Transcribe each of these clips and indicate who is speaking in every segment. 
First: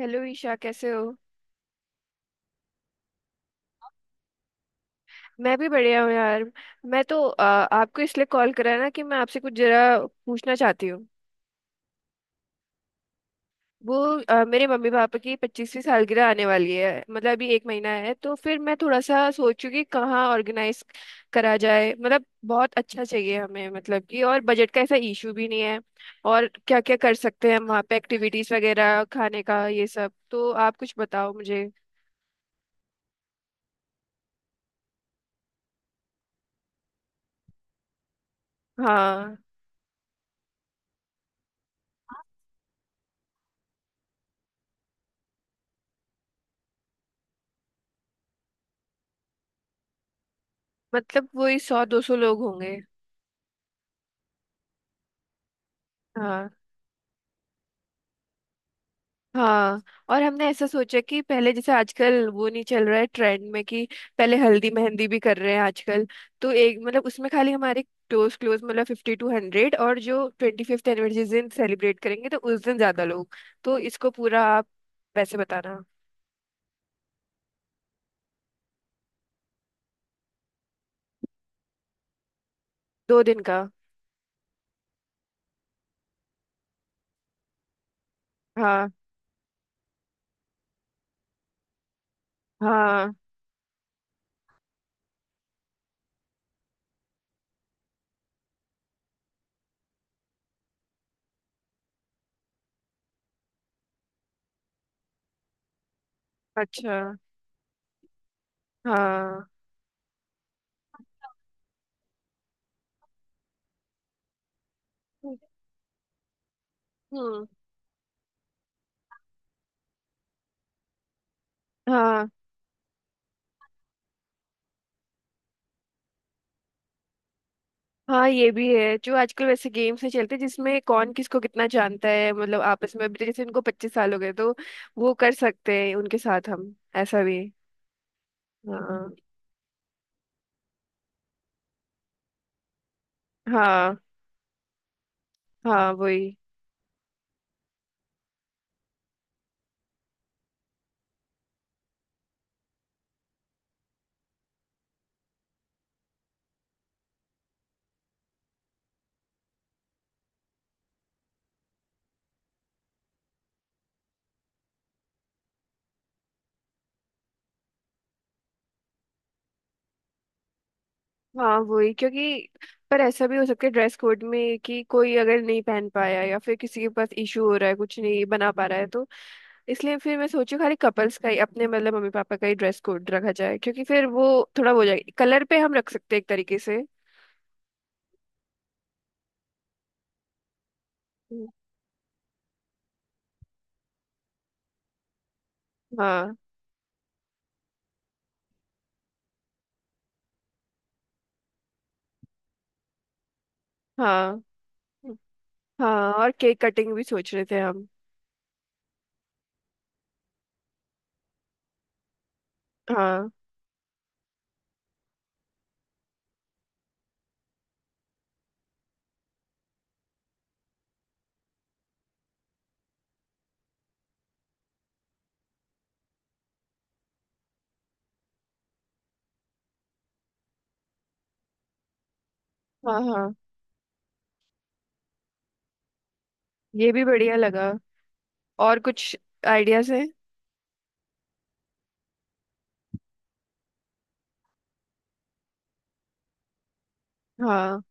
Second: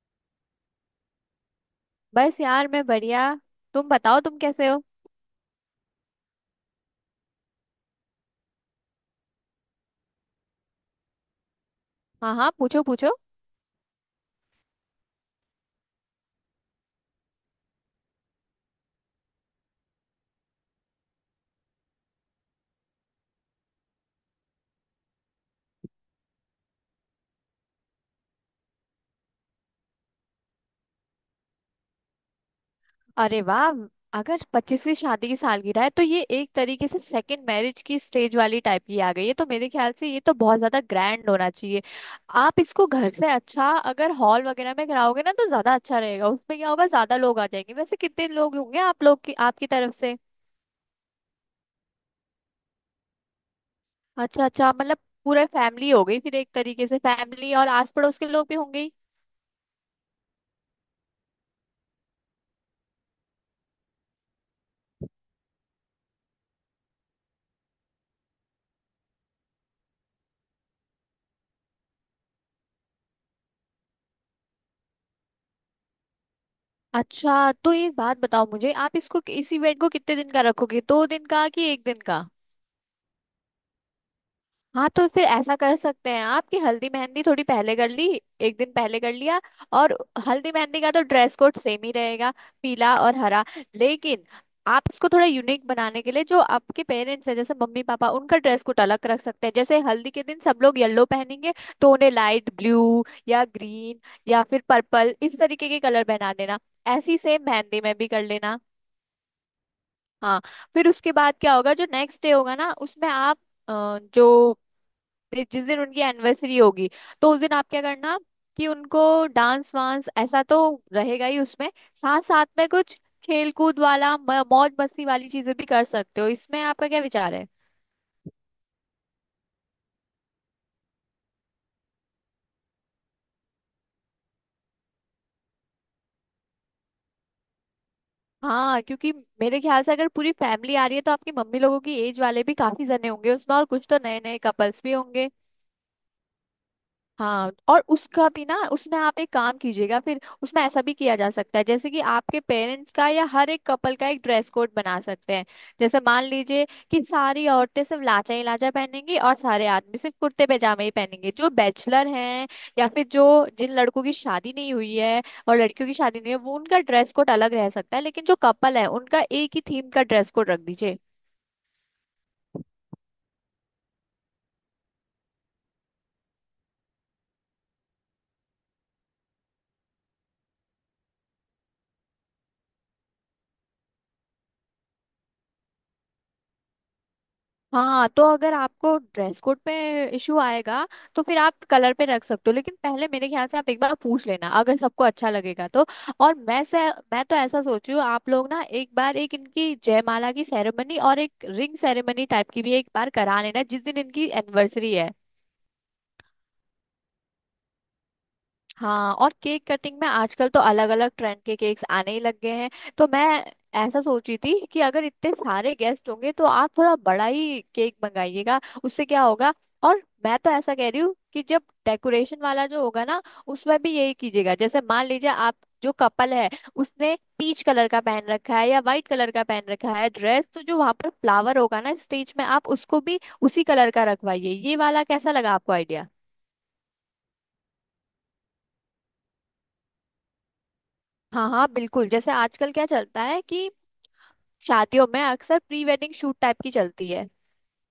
Speaker 1: Hello Isha, कैसे हो?
Speaker 2: बस यार मैं बढ़िया। तुम बताओ तुम कैसे हो।
Speaker 1: मैं भी बढ़िया हूँ यार। मैं तो आपको इसलिए कॉल करा है ना कि मैं आपसे कुछ जरा पूछना चाहती हूँ।
Speaker 2: हाँ हाँ, पूछो पूछो।
Speaker 1: वो मेरे मम्मी पापा की 25वीं सालगिरह आने वाली है, मतलब अभी एक महीना है। तो फिर मैं थोड़ा सा सोचूं कि कहाँ ऑर्गेनाइज करा जाए, मतलब बहुत अच्छा चाहिए हमें, मतलब कि और बजट का ऐसा इशू भी नहीं है। और क्या क्या कर सकते हैं हम, वहाँ पे एक्टिविटीज वगैरह, खाने का ये सब, तो आप कुछ बताओ मुझे।
Speaker 2: अरे वाह! अगर 25वीं शादी की सालगिरह है तो ये एक तरीके से सेकंड मैरिज की स्टेज वाली टाइप की आ गई है,
Speaker 1: हाँ।
Speaker 2: तो मेरे ख्याल से ये तो बहुत ज्यादा ग्रैंड होना चाहिए। आप इसको घर से अच्छा अगर हॉल वगैरह में कराओगे ना तो ज्यादा अच्छा रहेगा। उसमें क्या होगा, ज्यादा लोग आ जाएंगे। वैसे कितने लोग होंगे आप लोग की आपकी तरफ से?
Speaker 1: मतलब वही 100-200 लोग होंगे।
Speaker 2: अच्छा अच्छा, मतलब पूरा फैमिली हो गई फिर एक
Speaker 1: हाँ,
Speaker 2: तरीके से, फैमिली और आस पड़ोस के लोग भी होंगे ही।
Speaker 1: हाँ। और हमने ऐसा सोचा कि पहले जैसे आजकल वो नहीं चल रहा है ट्रेंड में कि पहले हल्दी मेहंदी भी कर रहे हैं आजकल। तो एक मतलब उसमें खाली हमारे क्लोज क्लोज, मतलब 50-100, और जो 25th एनिवर्सरी दिन सेलिब्रेट करेंगे तो उस दिन ज्यादा लोग। तो इसको पूरा आप वैसे बताना।
Speaker 2: अच्छा तो एक बात बताओ मुझे, आप इसको इस इवेंट को कितने दिन का रखोगे, 2 दिन का कि एक दिन का?
Speaker 1: 2 दिन का।
Speaker 2: हाँ तो फिर ऐसा कर सकते हैं आप कि हल्दी मेहंदी थोड़ी पहले कर ली, एक दिन
Speaker 1: हाँ।
Speaker 2: पहले कर लिया। और हल्दी मेहंदी का तो ड्रेस कोड सेम ही रहेगा, पीला
Speaker 1: हाँ।
Speaker 2: और हरा। लेकिन आप इसको थोड़ा यूनिक बनाने के लिए, जो आपके पेरेंट्स हैं जैसे मम्मी पापा, उनका ड्रेस कोड अलग रख सकते हैं। जैसे हल्दी के दिन सब लोग येलो पहनेंगे तो उन्हें लाइट ब्लू या ग्रीन या फिर पर्पल, इस तरीके के कलर पहना देना।
Speaker 1: अच्छा।
Speaker 2: ऐसी सेम मेहंदी में भी कर लेना।
Speaker 1: हाँ।
Speaker 2: हाँ, फिर उसके बाद क्या होगा जो नेक्स्ट डे होगा ना उसमें आप, जो जिस दिन उनकी एनिवर्सरी होगी, तो उस
Speaker 1: हम्म।
Speaker 2: दिन आप क्या करना कि उनको डांस वांस ऐसा तो रहेगा ही उसमें। साथ
Speaker 1: हाँ।
Speaker 2: साथ में कुछ खेल कूद वाला मौज मस्ती वाली चीजें भी कर सकते हो। इसमें आपका क्या विचार है?
Speaker 1: हाँ, ये भी है। जो आजकल वैसे गेम्स नहीं चलते जिसमें कौन किसको कितना जानता है, मतलब आपस में, अभी तो जैसे इनको 25 साल हो गए तो वो कर सकते हैं उनके साथ हम ऐसा भी।
Speaker 2: हाँ क्योंकि
Speaker 1: हाँ।
Speaker 2: मेरे ख्याल से अगर पूरी फैमिली आ रही है तो आपकी मम्मी लोगों की एज वाले भी काफी जने होंगे उसमें, और कुछ
Speaker 1: हाँ।
Speaker 2: तो नए नए कपल्स भी होंगे।
Speaker 1: हाँ वही।
Speaker 2: हाँ और उसका भी ना, उसमें आप एक काम कीजिएगा, फिर उसमें ऐसा भी किया जा सकता है जैसे कि आपके पेरेंट्स का या हर एक कपल का एक ड्रेस कोड बना सकते हैं। जैसे मान लीजिए कि सारी औरतें सिर्फ लाचा ही लाचा पहनेंगी और सारे आदमी सिर्फ कुर्ते पैजामे ही पहनेंगे। जो बैचलर हैं या फिर जो जिन लड़कों की शादी नहीं हुई है और लड़कियों की शादी नहीं है, वो उनका ड्रेस कोड अलग रह सकता है, लेकिन जो कपल है उनका एक ही थीम का ड्रेस कोड रख दीजिए।
Speaker 1: हाँ वही, क्योंकि पर ऐसा भी हो सकता है ड्रेस कोड में कि कोई अगर नहीं पहन पाया या फिर किसी के पास इशू हो रहा है, कुछ नहीं बना पा रहा है तो, इसलिए फिर मैं सोचू खाली कपल्स का ही, अपने मतलब मम्मी पापा का ही ड्रेस कोड रखा जाए, क्योंकि फिर वो थोड़ा वो हो जाएगा। कलर पे हम रख सकते हैं एक तरीके से।
Speaker 2: हाँ तो अगर आपको ड्रेस कोड पे इशू आएगा तो फिर
Speaker 1: हम्म।
Speaker 2: आप कलर पे रख सकते हो, लेकिन पहले मेरे ख्याल से आप एक बार पूछ लेना, अगर सबको अच्छा लगेगा तो।
Speaker 1: हाँ।
Speaker 2: और मैं तो ऐसा सोच रही हूँ, आप लोग ना एक बार एक इनकी जयमाला की सेरेमनी और एक रिंग सेरेमनी टाइप की भी एक बार करा लेना जिस दिन इनकी
Speaker 1: हाँ।
Speaker 2: एनिवर्सरी है।
Speaker 1: हाँ, और केक कटिंग भी सोच रहे थे हम।
Speaker 2: हाँ और केक कटिंग में आजकल तो अलग अलग ट्रेंड के केक्स आने ही लग गए हैं। तो मैं
Speaker 1: हाँ।
Speaker 2: ऐसा सोची थी कि अगर इतने सारे गेस्ट होंगे तो आप थोड़ा बड़ा ही केक मंगाइएगा, उससे क्या होगा। और मैं तो ऐसा कह रही हूँ कि जब डेकोरेशन वाला जो होगा ना उसमें भी यही कीजिएगा। जैसे मान लीजिए आप जो कपल है उसने पीच कलर का पहन रखा है या वाइट कलर का पहन रखा है ड्रेस, तो जो वहां पर फ्लावर होगा ना स्टेज में, आप
Speaker 1: हाँ।
Speaker 2: उसको भी
Speaker 1: हाँ,
Speaker 2: उसी कलर का रखवाइए। ये वाला कैसा लगा आपको आइडिया?
Speaker 1: ये भी बढ़िया लगा। और कुछ आइडियाज हैं?
Speaker 2: हाँ हाँ बिल्कुल। जैसे आजकल क्या चलता है कि शादियों में अक्सर प्री वेडिंग शूट टाइप की चलती है,
Speaker 1: हाँ।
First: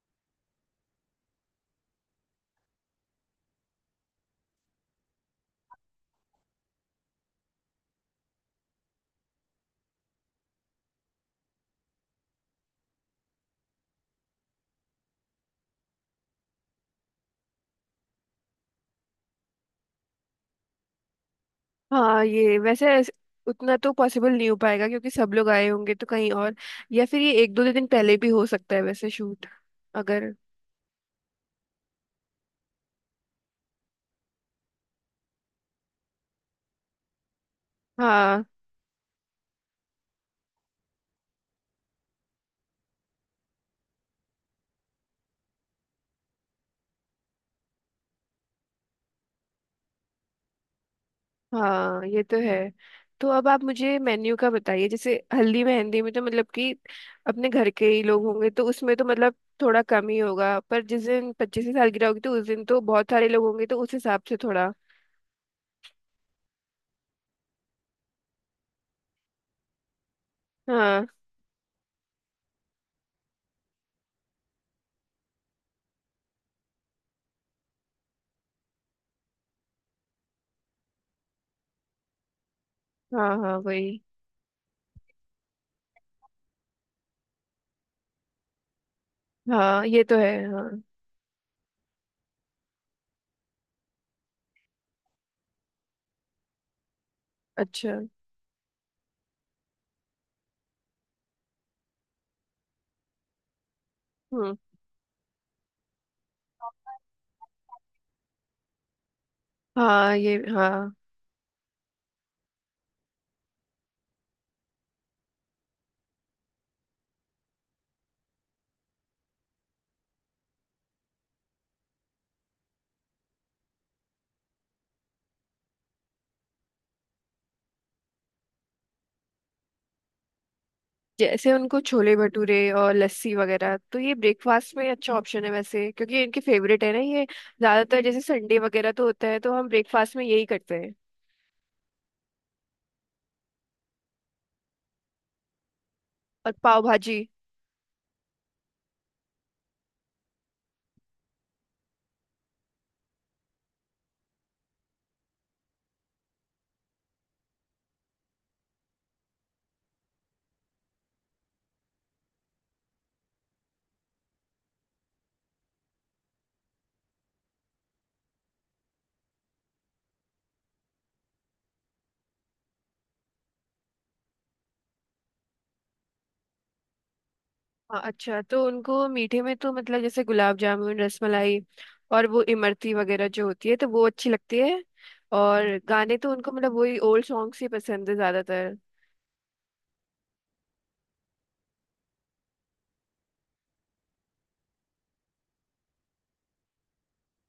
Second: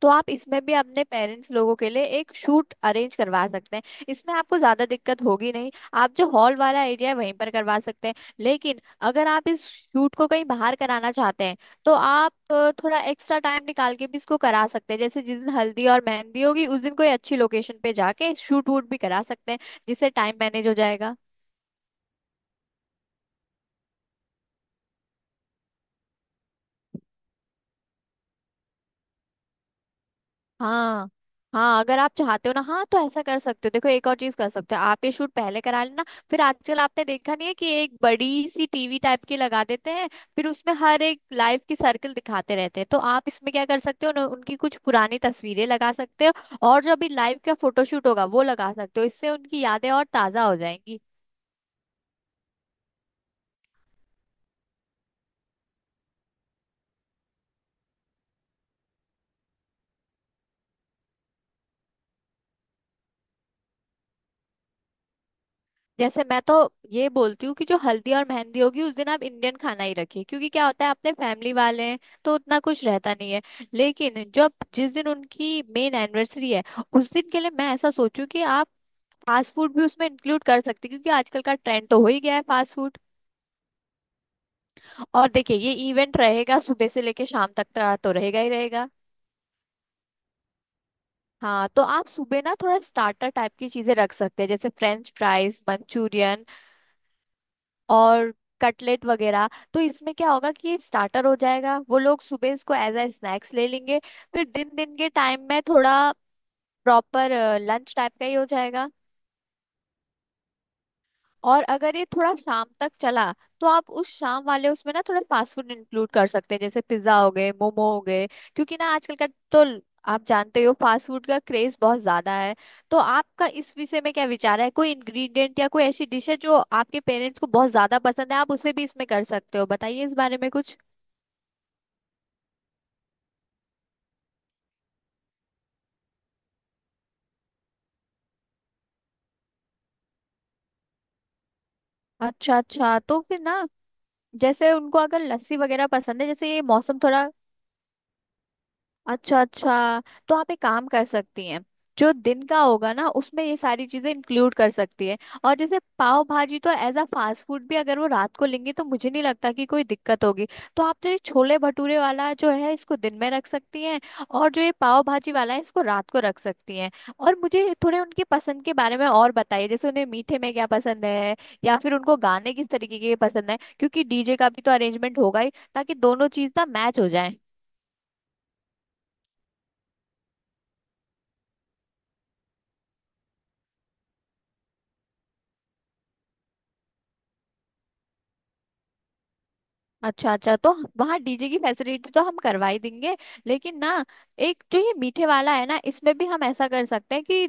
Speaker 2: तो आप इसमें भी अपने पेरेंट्स लोगों के लिए एक शूट अरेंज करवा सकते हैं। इसमें आपको ज्यादा दिक्कत होगी नहीं, आप जो हॉल वाला एरिया है वहीं पर करवा सकते हैं। लेकिन अगर आप इस शूट को कहीं बाहर कराना चाहते हैं तो आप थोड़ा एक्स्ट्रा टाइम निकाल के भी इसको करा सकते हैं, जैसे जिस दिन हल्दी और मेहंदी होगी उस दिन कोई अच्छी लोकेशन पे जाके शूट वूट भी करा सकते हैं, जिससे टाइम मैनेज हो जाएगा।
Speaker 1: हाँ ये वैसे उतना तो पॉसिबल नहीं हो पाएगा, क्योंकि सब लोग आए होंगे तो कहीं और, या फिर ये एक दो दिन पहले भी हो सकता है वैसे शूट, अगर।
Speaker 2: हाँ हाँ, अगर आप चाहते हो ना, हाँ तो ऐसा कर सकते हो। देखो, एक और चीज कर सकते हो आप, ये शूट पहले करा लेना। फिर आजकल आपने देखा नहीं है कि एक
Speaker 1: हाँ।
Speaker 2: बड़ी सी टीवी टाइप की लगा देते हैं, फिर उसमें हर एक लाइफ की सर्कल दिखाते रहते हैं। तो आप इसमें क्या कर सकते हो, उनकी कुछ पुरानी तस्वीरें लगा सकते हो और जो अभी लाइव का फोटोशूट होगा वो लगा सकते हो, इससे उनकी यादें और ताजा हो जाएंगी।
Speaker 1: हाँ ये तो है। तो अब आप मुझे मेन्यू का बताइए। जैसे हल्दी मेहंदी में तो मतलब कि अपने घर के ही लोग होंगे, तो उसमें तो मतलब थोड़ा कम ही होगा। पर जिस दिन 25वीं सालगिरह होगी तो उस दिन तो बहुत सारे लोग होंगे, तो उस हिसाब से थोड़ा।
Speaker 2: जैसे मैं तो ये बोलती हूँ कि जो हल्दी और मेहंदी होगी उस दिन आप इंडियन खाना ही रखिए, क्योंकि क्या होता है
Speaker 1: हाँ।
Speaker 2: अपने फैमिली वाले हैं तो उतना कुछ रहता नहीं है। लेकिन जब जिस दिन उनकी मेन एनिवर्सरी है उस दिन के लिए मैं ऐसा सोचूं कि आप फास्ट फूड भी उसमें इंक्लूड कर सकते हैं, क्योंकि आजकल का ट्रेंड तो हो ही गया है फास्ट फूड।
Speaker 1: हाँ। हाँ वही।
Speaker 2: और देखिए ये इवेंट रहेगा सुबह से लेके शाम तक का, तो रहेगा ही रहेगा।
Speaker 1: हाँ ये तो है हाँ।
Speaker 2: हाँ तो आप सुबह ना थोड़ा स्टार्टर टाइप की चीजें रख सकते हैं, जैसे फ्रेंच फ्राइज, मंचूरियन
Speaker 1: अच्छा।
Speaker 2: और कटलेट वगैरह। तो इसमें क्या होगा कि ये स्टार्टर हो जाएगा, वो लोग सुबह इसको एज अ स्नैक्स ले लेंगे। फिर
Speaker 1: हम्म।
Speaker 2: दिन दिन के टाइम में थोड़ा प्रॉपर लंच टाइप का ही हो जाएगा।
Speaker 1: हाँ ये हाँ।
Speaker 2: और अगर ये थोड़ा शाम तक चला तो आप उस शाम वाले उसमें ना थोड़ा फास्ट फूड इंक्लूड कर सकते हैं, जैसे पिज्जा हो गए, मोमो हो गए। क्योंकि ना आजकल का तो ल- आप जानते हो फास्ट फूड का क्रेज बहुत ज्यादा है। तो आपका इस विषय में क्या विचार है? कोई इंग्रेडिएंट या कोई ऐसी डिश है जो आपके पेरेंट्स को बहुत ज्यादा पसंद है, आप उसे भी इसमें कर सकते हो। बताइए इस बारे में कुछ।
Speaker 1: जैसे उनको छोले भटूरे और लस्सी वगैरह, तो ये ब्रेकफास्ट में अच्छा ऑप्शन है वैसे, क्योंकि इनके फेवरेट है ना ये। ज्यादातर जैसे संडे वगैरह तो होता है तो हम ब्रेकफास्ट में यही करते हैं।
Speaker 2: अच्छा अच्छा तो फिर ना, जैसे उनको अगर लस्सी वगैरह पसंद है,
Speaker 1: और
Speaker 2: जैसे ये
Speaker 1: पाव
Speaker 2: मौसम थोड़ा।
Speaker 1: भाजी।
Speaker 2: अच्छा अच्छा, तो आप एक काम कर सकती हैं, जो दिन का होगा ना उसमें ये सारी चीजें इंक्लूड कर सकती है। और जैसे पाव भाजी तो एज अ फास्ट फूड भी अगर वो रात को लेंगे तो मुझे नहीं लगता कि कोई दिक्कत होगी। तो आप तो ये छोले भटूरे वाला जो है इसको दिन में रख सकती हैं, और जो ये पाव भाजी वाला है इसको रात को रख सकती हैं। और मुझे थोड़े उनकी पसंद के बारे में और बताइए, जैसे उन्हें मीठे में क्या पसंद है या फिर उनको गाने किस तरीके के पसंद है, क्योंकि डीजे का भी तो अरेंजमेंट होगा ही, ताकि दोनों चीज ना मैच हो जाए।
Speaker 1: हाँ। अच्छा, तो उनको मीठे में तो मतलब जैसे गुलाब जामुन, रसमलाई, और वो इमरती वगैरह जो होती है तो वो अच्छी लगती है। और गाने तो उनको मतलब वही ओल्ड सॉन्ग्स ही पसंद है ज्यादातर।
Speaker 2: अच्छा अच्छा, तो वहाँ डीजे की फैसिलिटी तो हम करवा ही देंगे। लेकिन ना, एक जो ये मीठे वाला है ना इसमें भी हम ऐसा कर सकते हैं कि,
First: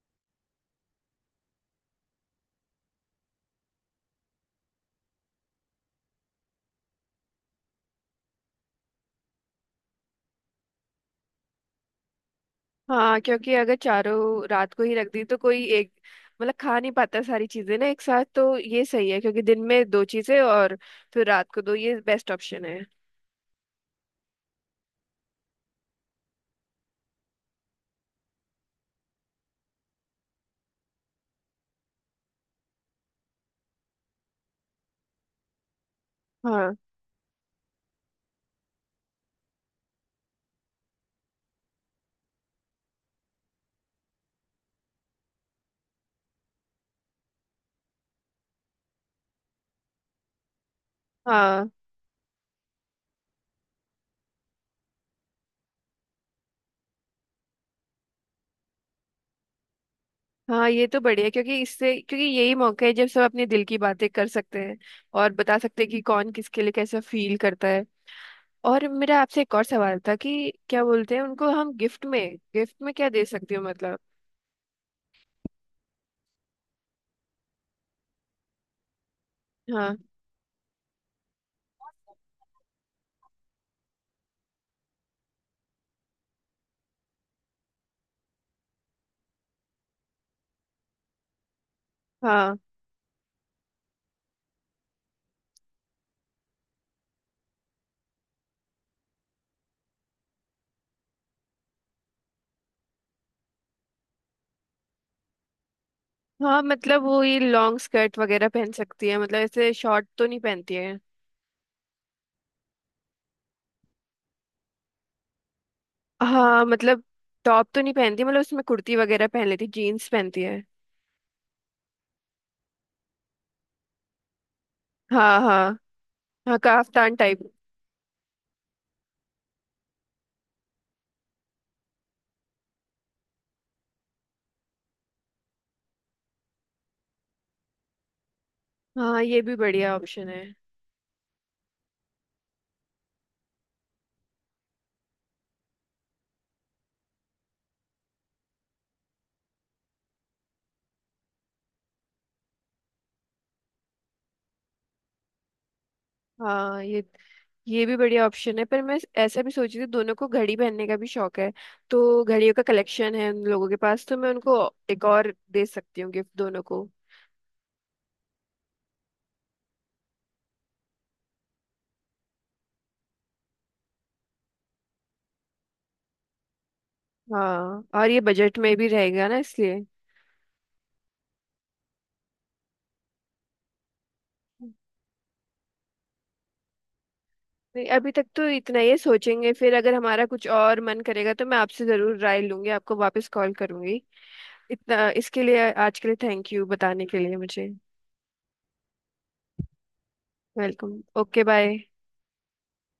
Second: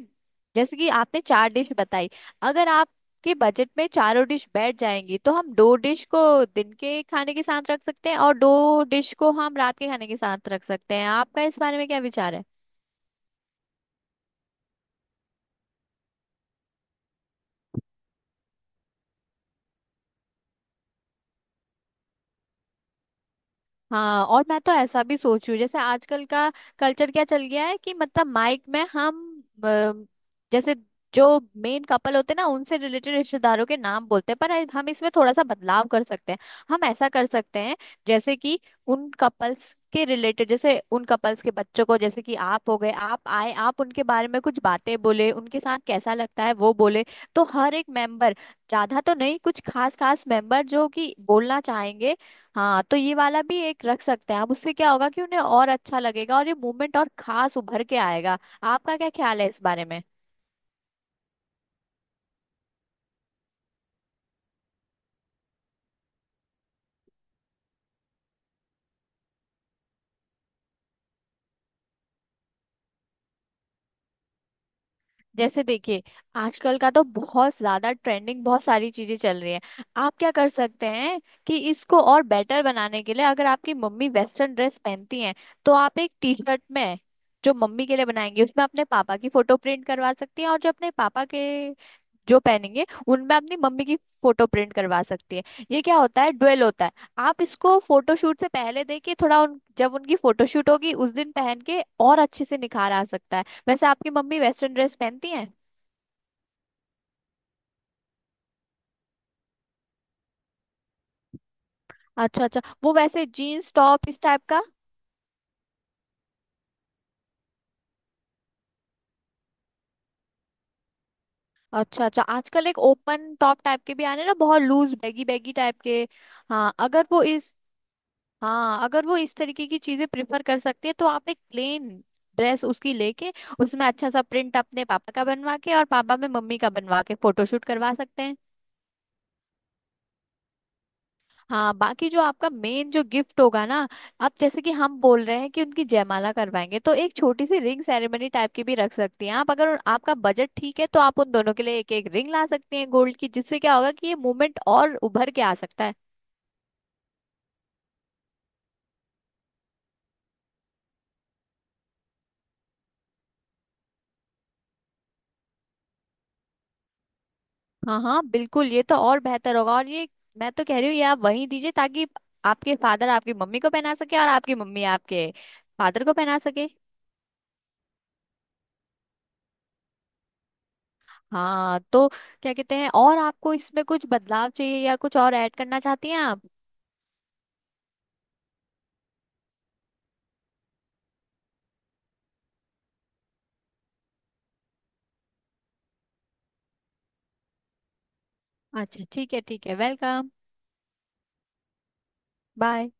Speaker 2: जैसे कि आपने चार डिश बताई, अगर आपके बजट में चारों डिश बैठ जाएंगी तो हम दो डिश को दिन के खाने के साथ रख सकते हैं और दो डिश को हम रात के खाने के साथ रख सकते हैं। आपका इस बारे में क्या विचार है?
Speaker 1: हाँ, क्योंकि अगर चारों रात को ही रख दी तो कोई एक मतलब खा नहीं पाता सारी चीजें ना एक साथ। तो ये सही है, क्योंकि दिन में दो चीजें और फिर रात को दो, ये बेस्ट ऑप्शन है।
Speaker 2: हाँ और मैं तो ऐसा भी सोच रही हूँ, जैसे आजकल का कल्चर क्या चल गया है कि मतलब माइक में हम, अ, जैसे जो मेन कपल होते हैं ना उनसे रिलेटेड रिश्तेदारों के नाम बोलते हैं, पर हम इसमें थोड़ा सा बदलाव कर सकते हैं।
Speaker 1: हाँ।
Speaker 2: हम ऐसा कर सकते हैं, जैसे कि उन कपल्स के रिलेटेड, जैसे उन कपल्स के बच्चों को, जैसे कि आप हो गए, आप आए आप उनके बारे में कुछ बातें बोले, उनके साथ कैसा लगता है वो बोले। तो हर एक मेंबर, ज्यादा तो नहीं, कुछ खास खास मेंबर जो कि बोलना
Speaker 1: हाँ।
Speaker 2: चाहेंगे। हाँ तो ये वाला भी एक रख सकते हैं आप, उससे क्या होगा कि उन्हें और अच्छा लगेगा और ये मूवमेंट और खास उभर के आएगा। आपका क्या ख्याल है इस बारे में?
Speaker 1: हाँ ये तो बढ़िया, क्योंकि इससे, क्योंकि यही मौका है जब सब अपने दिल की बातें कर सकते हैं और बता सकते हैं कि कौन किसके लिए कैसा फील करता है। और मेरा आपसे एक और सवाल था कि क्या बोलते हैं उनको हम गिफ्ट में, गिफ्ट में क्या दे सकती हो मतलब।
Speaker 2: जैसे देखिए आजकल का तो बहुत ज्यादा ट्रेंडिंग बहुत सारी चीजें चल रही हैं।
Speaker 1: हाँ।
Speaker 2: आप क्या कर सकते हैं कि इसको और बेटर बनाने के लिए, अगर आपकी मम्मी वेस्टर्न ड्रेस पहनती हैं तो आप एक टी शर्ट में जो मम्मी के लिए बनाएंगे उसमें अपने पापा की फोटो प्रिंट करवा सकती हैं, और जो अपने पापा के जो
Speaker 1: हाँ।
Speaker 2: पहनेंगे उनमें अपनी मम्मी की फोटो प्रिंट करवा सकती है। ये क्या होता है, ड्वेल होता है। आप इसको फोटोशूट से पहले देखिए, थोड़ा जब उनकी फोटोशूट होगी उस दिन पहन के और अच्छे से निखार आ सकता है। वैसे आपकी मम्मी वेस्टर्न ड्रेस पहनती हैं?
Speaker 1: हाँ मतलब वो ये लॉन्ग स्कर्ट वगैरह पहन सकती है, मतलब ऐसे शॉर्ट तो नहीं पहनती है।
Speaker 2: अच्छा अच्छा, वो वैसे जीन्स टॉप इस टाइप का?
Speaker 1: हाँ मतलब टॉप तो नहीं पहनती, मतलब उसमें कुर्ती वगैरह पहन लेती, जीन्स पहनती है।
Speaker 2: अच्छा अच्छा, आजकल एक ओपन टॉप टाइप के भी आने ना, बहुत लूज बैगी
Speaker 1: हाँ।
Speaker 2: बैगी
Speaker 1: हाँ।
Speaker 2: टाइप के।
Speaker 1: हाँ
Speaker 2: हाँ अगर
Speaker 1: काफ्तान
Speaker 2: वो
Speaker 1: टाइप।
Speaker 2: इस हाँ अगर वो इस तरीके की चीजें प्रिफर कर सकती है तो आप एक प्लेन ड्रेस उसकी लेके, उसमें अच्छा सा प्रिंट अपने पापा का बनवा के और पापा में मम्मी का बनवा के फोटोशूट करवा सकते हैं।
Speaker 1: हाँ ये भी बढ़िया ऑप्शन है।
Speaker 2: हाँ बाकी जो आपका मेन जो गिफ्ट होगा ना, अब जैसे कि हम बोल रहे हैं कि उनकी जयमाला करवाएंगे तो एक छोटी सी रिंग सेरेमनी टाइप की भी रख सकती हैं आप। अगर आपका बजट ठीक है तो आप उन दोनों के लिए एक एक रिंग ला सकती हैं गोल्ड की, जिससे क्या होगा कि ये मूवमेंट और उभर के आ सकता है।
Speaker 1: हाँ ये भी बढ़िया ऑप्शन है, पर मैं ऐसा भी सोच रही थी दोनों को घड़ी पहनने का भी शौक है, तो घड़ियों का कलेक्शन है उन लोगों के पास, तो मैं उनको एक और दे सकती हूँ गिफ्ट दोनों को।
Speaker 2: हाँ हाँ बिल्कुल, ये तो और बेहतर होगा। और ये मैं तो कह रही हूँ ये आप वहीं दीजिए, ताकि आपके फादर आपकी मम्मी को पहना सके और आपकी मम्मी आपके फादर को पहना सके।
Speaker 1: हाँ, और ये बजट में भी रहेगा ना इसलिए।
Speaker 2: हाँ तो क्या कहते हैं, और आपको इसमें कुछ बदलाव चाहिए या कुछ और ऐड करना चाहती हैं आप?
Speaker 1: नहीं, अभी तक तो इतना ही है, सोचेंगे फिर, अगर हमारा कुछ और मन करेगा तो मैं आपसे जरूर राय लूंगी, आपको वापस कॉल करूंगी। इतना इसके लिए, आज के लिए थैंक यू बताने के लिए मुझे।
Speaker 2: अच्छा ठीक है ठीक है, welcome.
Speaker 1: Welcome, okay bye.
Speaker 2: Bye.